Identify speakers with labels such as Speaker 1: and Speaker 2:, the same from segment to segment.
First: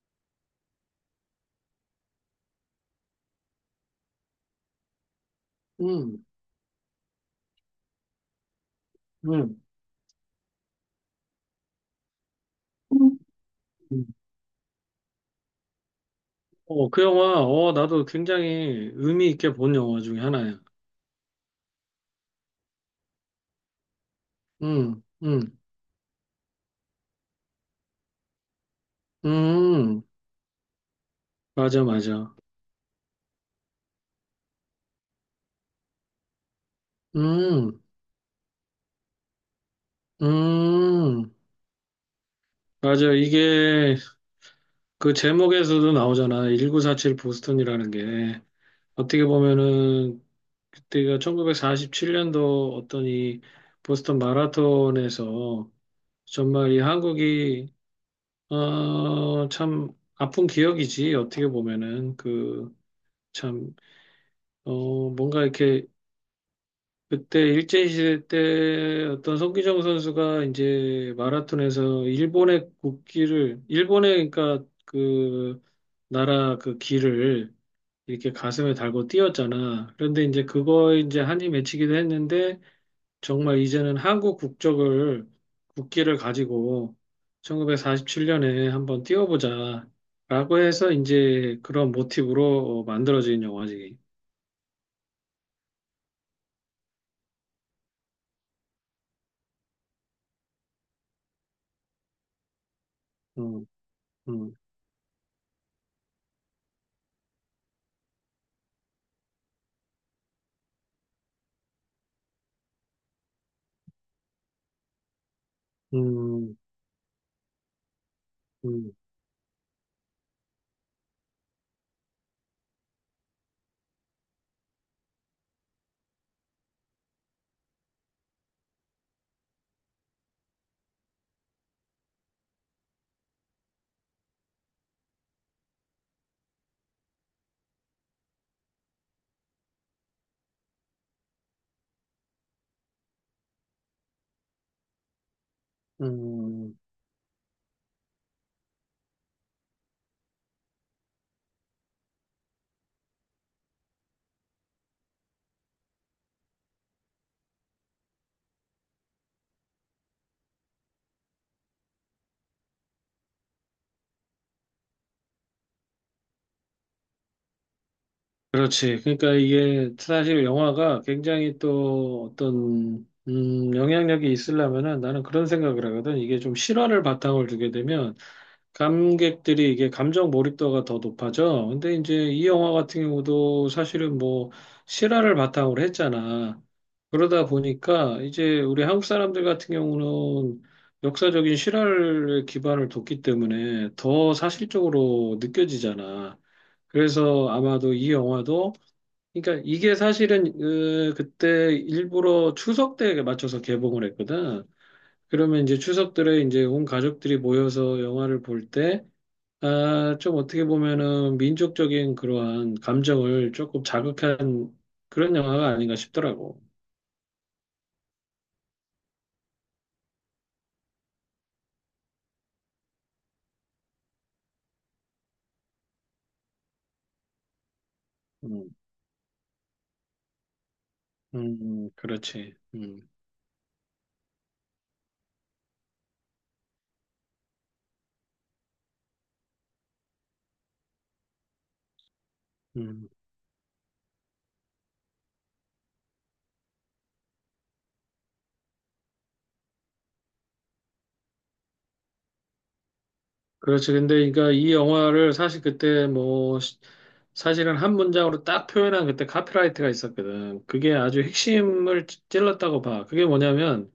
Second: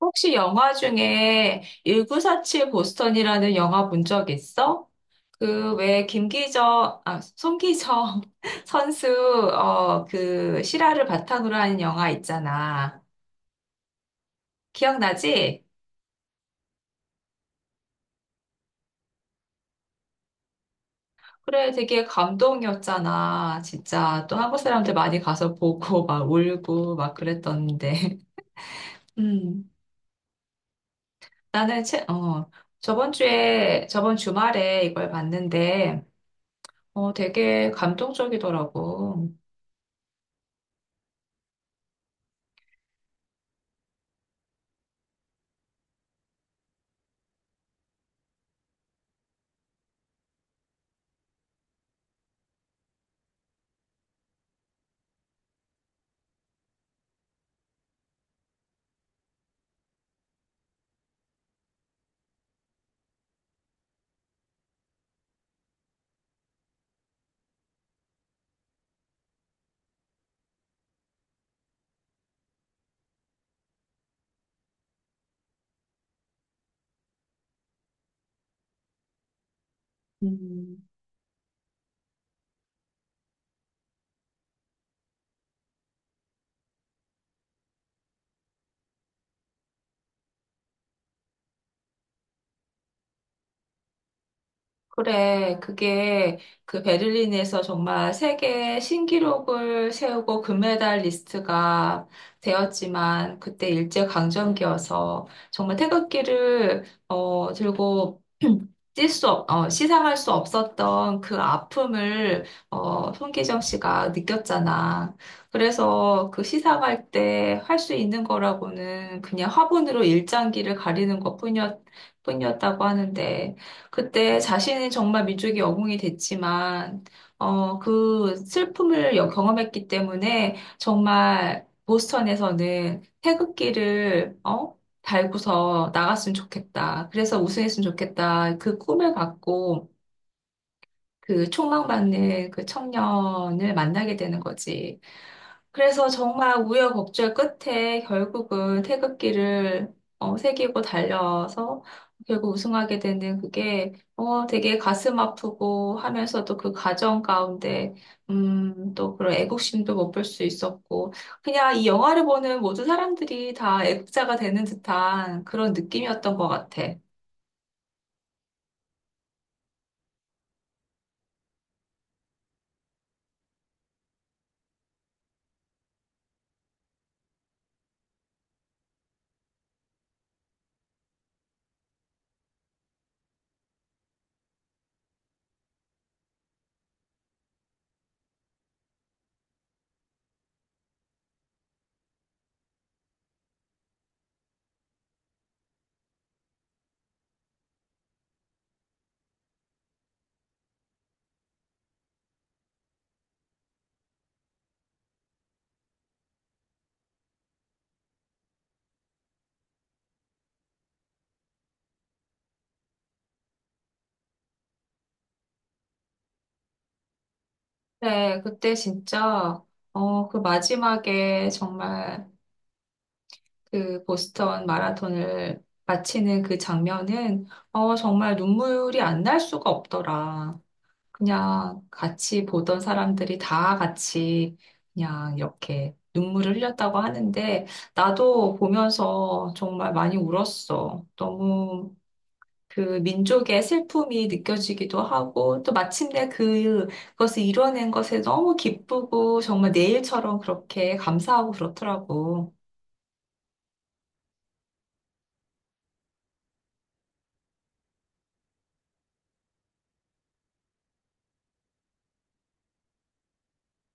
Speaker 1: 혹시 영화 중에 1947 보스턴이라는 영화 본 적 있어? 그 왜
Speaker 2: 음,
Speaker 1: 김기정, 아, 송기정 선수,
Speaker 2: 음.
Speaker 1: 그 실화를 바탕으로 하는 영화 있잖아.
Speaker 2: 음.
Speaker 1: 기억나지?
Speaker 2: 어, 그 영화, 어, 나도 굉장히 의미 있게 본 영화 중에 하나야.
Speaker 1: 그래, 되게 감동이었잖아. 진짜. 또 한국 사람들
Speaker 2: 음,
Speaker 1: 많이 가서
Speaker 2: 음,
Speaker 1: 보고 막 울고 막 그랬던데. 음,
Speaker 2: 음, 맞아,
Speaker 1: 나는 채,
Speaker 2: 맞아.
Speaker 1: 저번 주에, 저번 주말에 이걸 봤는데, 되게
Speaker 2: 음,
Speaker 1: 감동적이더라고.
Speaker 2: 음, 맞아. 이게 그 제목에서도 나오잖아. 1947 보스턴이라는 게. 어떻게 보면은 그때가 1947년도 어떤 이 보스턴 마라톤에서 정말 이 한국이, 어, 참 아픈 기억이지. 어떻게 보면은 그 참, 어, 뭔가 이렇게 그때 일제시대 때 어떤 손기정 선수가 이제 마라톤에서 일본의 국기를, 일본의 그러니까 그 나라 그 길을 이렇게 가슴에 달고 뛰었잖아. 그런데 이제
Speaker 1: 음.
Speaker 2: 그거 이제 한이 맺히기도 했는데 정말 이제는 한국 국적을 국기를 가지고 1947년에 한번 뛰어보자 라고 해서 이제 그런 모티브로 만들어진 영화지.
Speaker 1: 그래, 그게 그 베를린에서 정말 세계 신기록을 세우고 금메달 리스트가 되었지만
Speaker 2: 음,
Speaker 1: 그때
Speaker 2: 음.
Speaker 1: 일제강점기여서 정말 태극기를 들고 뛸 수, 없, 어, 시상할 수 없었던 그 아픔을 손기정 씨가 느꼈잖아. 그래서 그
Speaker 2: 음,
Speaker 1: 시상할 때 할 수 있는
Speaker 2: 음,
Speaker 1: 거라고는 그냥 화분으로 일장기를 가리는 뿐이었다고 하는데 그때 자신이 정말 민족의 영웅이 됐지만, 그 슬픔을 경험했기 때문에 정말 보스턴에서는 태극기를, 달고서 나갔으면 좋겠다. 그래서 우승했으면 좋겠다. 그 꿈을 갖고 그 촉망받는 그 청년을 만나게 되는 거지. 그래서 정말
Speaker 2: 음.
Speaker 1: 우여곡절 끝에 결국은 태극기를 새기고 달려서 결국 우승하게 되는 그게 되게 가슴 아프고 하면서도 그 과정 가운데 또 그런 애국심도 못 볼 수 있었고 그냥 이 영화를 보는 모든 사람들이 다 애국자가 되는 듯한 그런 느낌이었던 것 같아.
Speaker 2: 그렇지. 그러니까 이게 사실 영화가 굉장히 또 어떤 영향력이 있으려면은 나는 그런 생각을 하거든. 이게 좀 실화를 바탕을 두게 되면 감객들이 이게 감정 몰입도가 더 높아져. 근데 이제 이 영화 같은 경우도 사실은 뭐 실화를 바탕으로 했잖아. 그러다 보니까 이제 우리 한국 사람들 같은 경우는 역사적인 실화를 기반을 뒀기 때문에 더 사실적으로 느껴지잖아. 그래서 아마도 이 영화도 그러니까 이게 사실은 그때 일부러 추석 때에 맞춰서 개봉을 했거든. 그러면 이제 추석 들에 이제 온 가족들이 모여서 영화를 볼때 아, 좀 어떻게 보면은 민족적인 그러한 감정을 조금 자극한 그런 영화가 아닌가 싶더라고.
Speaker 1: 네, 그때 진짜 그 마지막에 정말 그 보스턴 마라톤을 마치는 그 장면은 정말
Speaker 2: 음,
Speaker 1: 눈물이 안 날 수가 없더라. 그냥 같이
Speaker 2: 그렇지.
Speaker 1: 보던 사람들이 다 같이 그냥 이렇게 눈물을 흘렸다고 하는데 나도 보면서 정말 많이 울었어. 너무 그
Speaker 2: 음,
Speaker 1: 민족의 슬픔이 느껴지기도 하고 또 마침내 그것을 이뤄낸 것에 너무 기쁘고 정말 내 일처럼 그렇게 감사하고 그렇더라고.
Speaker 2: 그렇지. 근데 그러니까 이 영화를 사실 그때 뭐 사실은 한 문장으로 딱 표현한 그때 카피라이트가 있었거든. 그게 아주 핵심을 찔렀다고 봐. 그게 뭐냐면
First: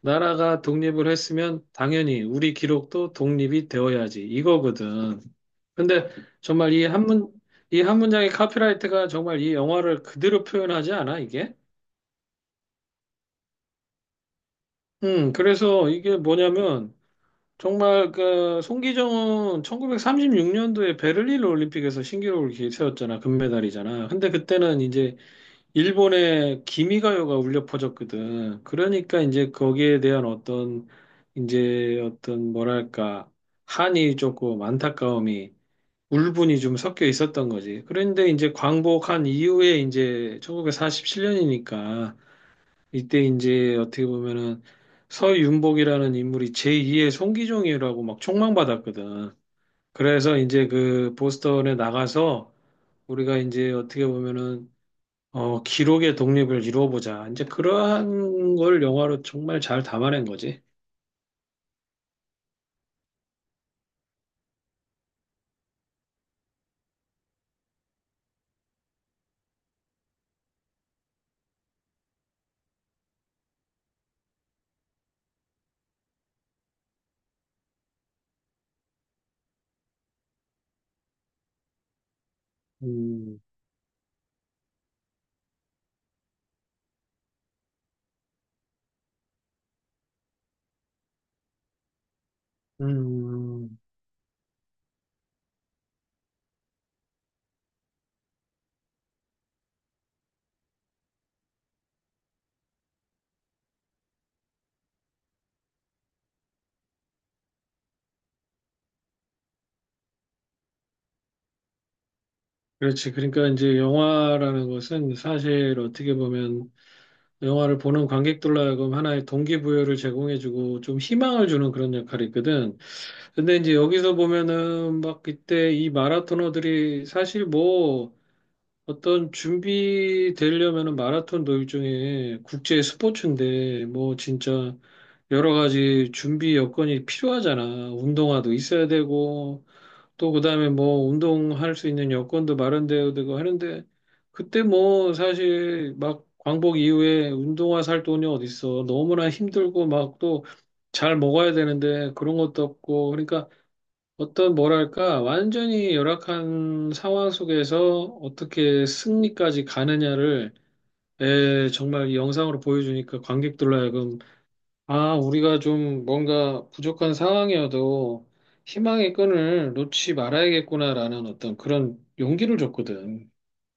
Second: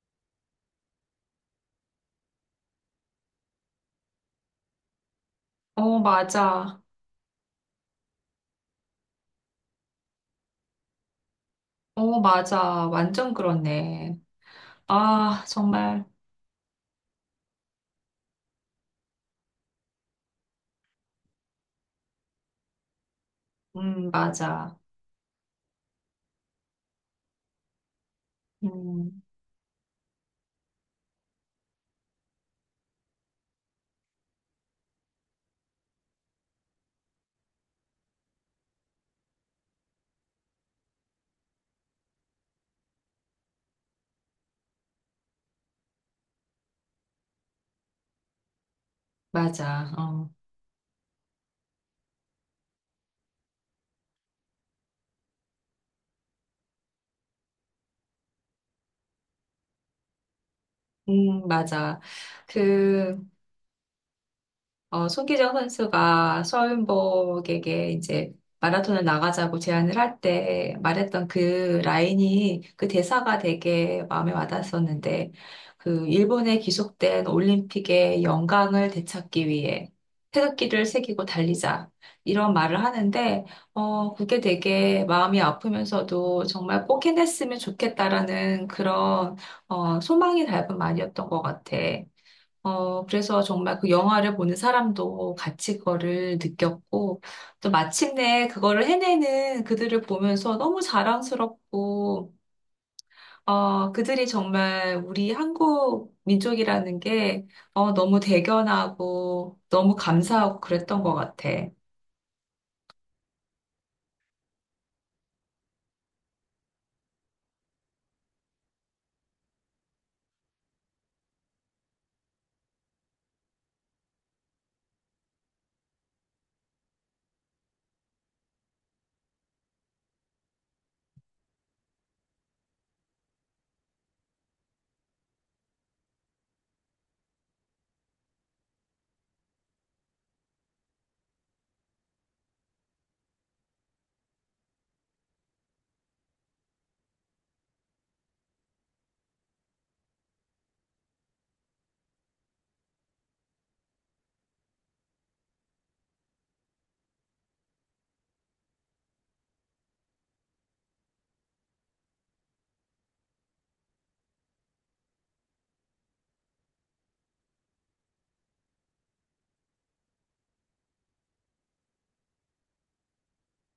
Speaker 2: 나라가 독립을 했으면 당연히 우리 기록도 독립이 되어야지 이거거든.
Speaker 1: 어,
Speaker 2: 근데 정말
Speaker 1: 맞아.
Speaker 2: 이 한 문장의 카피라이트가 정말 이 영화를 그대로 표현하지 않아, 이게?
Speaker 1: 어, 맞아. 완전 그렇네. 아,
Speaker 2: 그래서
Speaker 1: 정말.
Speaker 2: 이게 뭐냐면 정말 그 송기정은 1936년도에 베를린 올림픽에서 신기록을 세웠잖아. 금메달이잖아. 근데
Speaker 1: 맞아.
Speaker 2: 그때는 이제 일본의 기미가요가 울려 퍼졌거든. 그러니까
Speaker 1: 음,
Speaker 2: 이제 거기에 대한 어떤 이제 어떤 뭐랄까 한이 조금 안타까움이 울분이 좀 섞여 있었던 거지. 그런데 이제 광복한 이후에 이제 1947년이니까 이때 이제 어떻게 보면은 서윤복이라는 인물이 제2의 송기종이라고 막 총망받았거든.
Speaker 1: 맞아. 어,
Speaker 2: 그래서 이제 그 보스턴에 나가서 우리가 이제 어떻게 보면은 어, 기록의 독립을 이루어보자. 이제 그러한 걸 영화로 정말 잘 담아낸 거지.
Speaker 1: 맞아. 그, 어, 손기정 선수가 서윤복에게 이제 마라톤을 나가자고 제안을 할 때 말했던 그 라인이 그 대사가 되게 마음에 와닿았었는데 그 일본에 기속된 올림픽의 영광을 되찾기 위해 태극기를 새기고 달리자 이런 말을
Speaker 2: 음,
Speaker 1: 하는데 어 그게 되게 마음이 아프면서도 정말 꼭 해냈으면 좋겠다라는 그런 어 소망이 닮은 말이었던 것 같아. 어, 그래서
Speaker 2: 음,
Speaker 1: 정말 그 영화를 보는 사람도 같이 그거를 느꼈고, 또 마침내 그거를 해내는 그들을 보면서 너무 자랑스럽고, 어, 그들이 정말 우리 한국 민족이라는 게, 어, 너무 대견하고, 너무 감사하고 그랬던 것 같아.
Speaker 2: 그렇지. 그러니까 이제 영화라는 것은 사실 어떻게 보면 영화를 보는 관객들로 하여금 하나의 동기부여를 제공해주고 좀 희망을 주는 그런 역할이 있거든. 근데 이제 여기서 보면은 막 그때 이 마라토너들이 사실 뭐 어떤 준비되려면은 마라톤도 일종의 국제 스포츠인데 뭐 진짜 여러 가지 준비 여건이 필요하잖아. 운동화도 있어야 되고 또 그다음에 뭐 운동할 수 있는 여건도 마련되어고 하는데 그때 뭐 사실 막 광복 이후에 운동화 살 돈이 어딨어. 너무나 힘들고 막 또 잘 먹어야 되는데 그런 것도 없고 그러니까 어떤 뭐랄까 완전히 열악한 상황 속에서 어떻게 승리까지 가느냐를 에, 정말 이 영상으로 보여주니까 관객들로 하여금 아, 우리가 좀 뭔가 부족한 상황이어도 희망의 끈을 놓지 말아야겠구나라는 어떤 그런 용기를 줬거든.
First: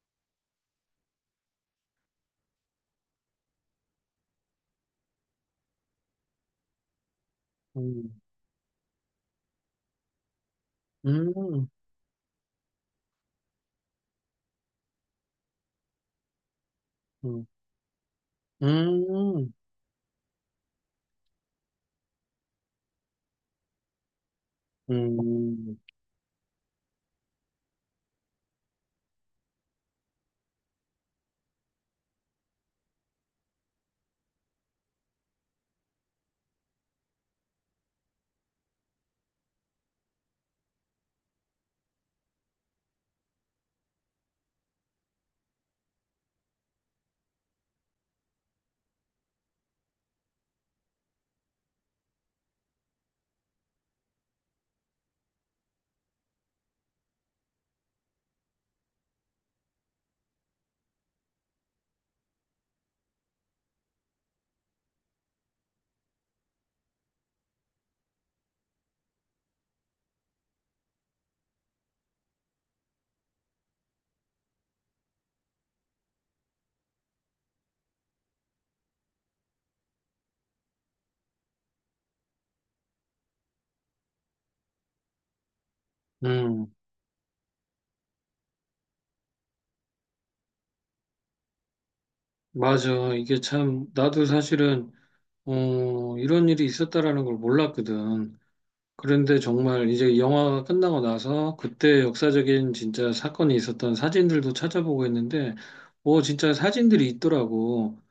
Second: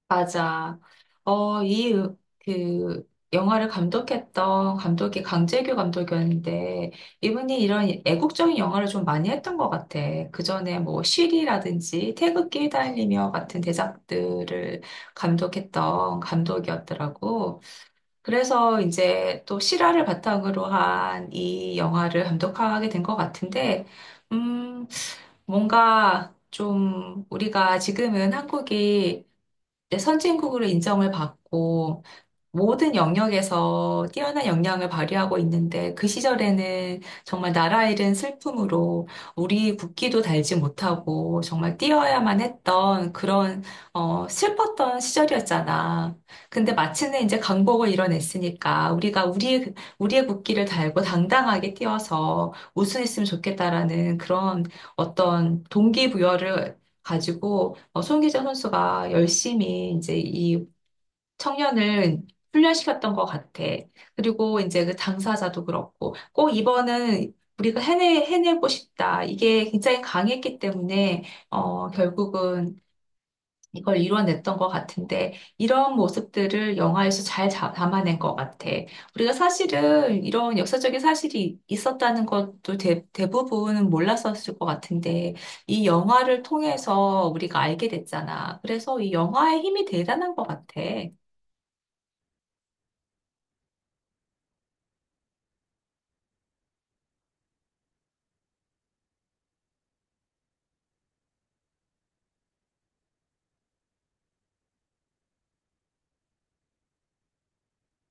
Speaker 1: 맞아. 어, 이, 그, 영화를 감독했던 감독이 강재규 감독이었는데, 이분이 이런
Speaker 2: 음,
Speaker 1: 애국적인 영화를 좀 많이 했던 것 같아. 그 전에 뭐,
Speaker 2: 음,
Speaker 1: 쉬리라든지, 태극기 휘날리며 같은 대작들을 감독했던
Speaker 2: 음,
Speaker 1: 감독이었더라고. 그래서 이제
Speaker 2: 음,
Speaker 1: 또 실화를 바탕으로 한 이 영화를 감독하게 된 것 같은데, 음,
Speaker 2: 음,
Speaker 1: 뭔가 좀 우리가 지금은 한국이 이제 선진국으로 인정을 받고, 모든 영역에서 뛰어난 역량을 발휘하고 있는데 그 시절에는 정말 나라 잃은 슬픔으로 우리 국기도 달지 못하고 정말 뛰어야만 했던 그런 슬펐던 시절이었잖아. 근데 마침내 이제 강복을 이뤄냈으니까 우리가 우리의 국기를 달고 당당하게 뛰어서 우승했으면 좋겠다라는 그런 어떤 동기부여를 가지고 어, 손기정 선수가 열심히 이제 이 청년을 훈련시켰던 것 같아. 그리고 이제 그 당사자도 그렇고, 꼭 이번은 우리가 해내고 싶다. 이게 굉장히 강했기 때문에, 결국은 이걸 이뤄냈던 것 같은데, 이런 모습들을 영화에서 잘 담아낸 것 같아. 우리가 사실은 이런 역사적인 사실이 있었다는 것도 대부분 몰랐었을 것 같은데, 이 영화를
Speaker 2: 음.
Speaker 1: 통해서 우리가 알게 됐잖아. 그래서 이 영화의 힘이 대단한 것 같아.
Speaker 2: 맞아. 이게 참, 나도 사실은, 어, 이런 일이 있었다라는 걸 몰랐거든. 그런데 정말 이제 영화가 끝나고 나서 그때 역사적인 진짜 사건이 있었던 사진들도 찾아보고 했는데, 뭐 진짜 사진들이 있더라고.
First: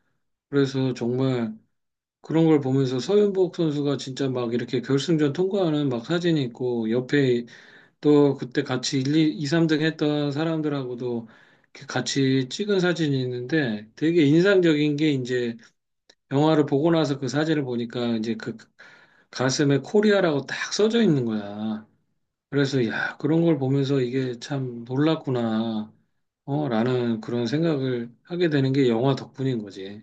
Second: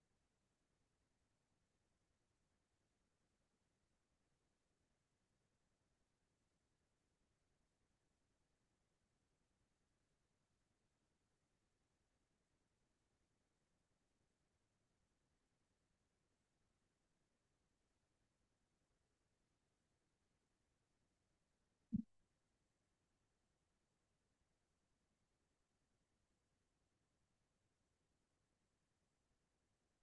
Speaker 2: 그래서 정말 그런 걸 보면서 서윤복 선수가 진짜 막 이렇게 결승전 통과하는 막 사진이 있고 옆에 또 그때 같이 1, 2, 3등 했던 사람들하고도 이렇게 같이 찍은 사진이 있는데 되게 인상적인 게 이제 영화를 보고 나서 그 사진을 보니까 이제 그 가슴에 코리아라고 딱 써져 있는 거야. 그래서 야, 그런 걸 보면서 이게 참 놀랐구나, 어, 라는 그런 생각을 하게 되는 게 영화 덕분인 거지.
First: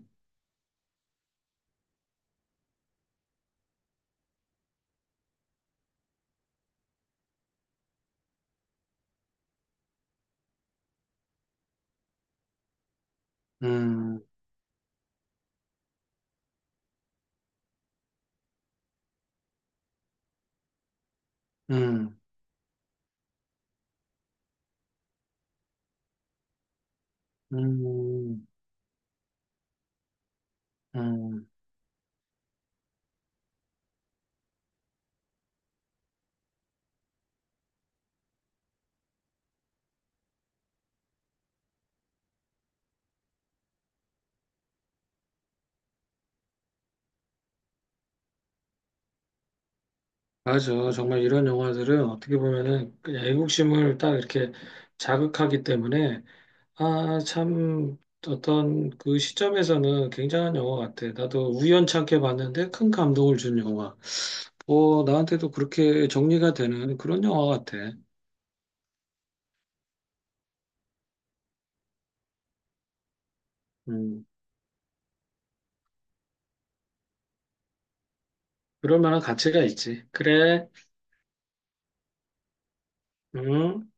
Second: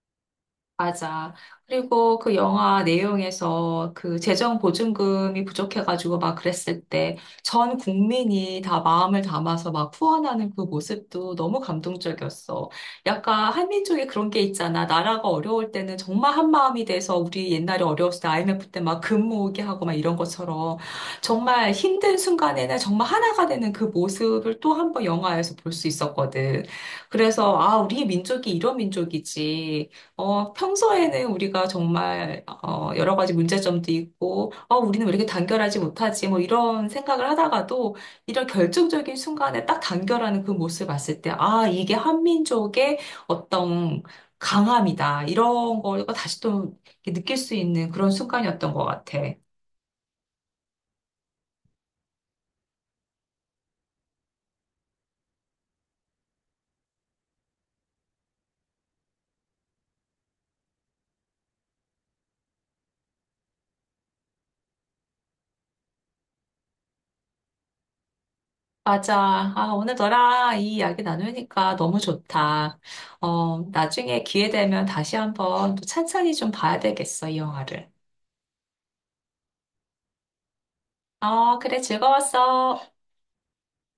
Speaker 1: 맞아. 그리고 그 영화 내용에서 그 재정 보증금이 부족해가지고 막 그랬을 때 전 국민이 다 마음을 담아서 막 후원하는 그 모습도 너무 감동적이었어. 약간 한민족에
Speaker 2: 음,
Speaker 1: 그런 게 있잖아. 나라가 어려울 때는 정말 한 마음이 돼서 우리 옛날에 어려웠을 때 IMF 때 막 금 모으기 하고 막 이런 것처럼 정말 힘든
Speaker 2: 음,
Speaker 1: 순간에는 정말 하나가 되는 그 모습을 또 한 번 영화에서 볼 수 있었거든. 그래서 아, 우리
Speaker 2: 음,
Speaker 1: 민족이 이런 민족이지. 평소에는
Speaker 2: 음.
Speaker 1: 우리가 정말, 여러 가지 문제점도 있고, 우리는 왜 이렇게 단결하지 못하지? 뭐 이런 생각을 하다가도 이런 결정적인 순간에 딱 단결하는 그 모습을 봤을 때, 아, 이게 한민족의 어떤 강함이다. 이런 걸 다시 또 이렇게 느낄 수 있는 그런 순간이었던 것 같아.
Speaker 2: 맞아. 정말 이런 영화들은 어떻게 보면은 그냥 애국심을 딱 이렇게 자극하기 때문에 아, 참 어떤 그 시점에서는 굉장한 영화 같아. 나도 우연찮게 봤는데 큰 감동을 준 영화. 어, 나한테도 그렇게 정리가 되는 그런 영화 같아.
Speaker 1: 맞아. 아, 오늘 너랑 이 이야기 나누니까 너무 좋다. 어, 나중에
Speaker 2: 음,
Speaker 1: 기회 되면 다시 한번 또 찬찬히 좀 봐야 되겠어, 이 영화를.
Speaker 2: 그럴 만한 가치가 있지. 그래.
Speaker 1: 어, 그래, 즐거웠어.
Speaker 2: 음.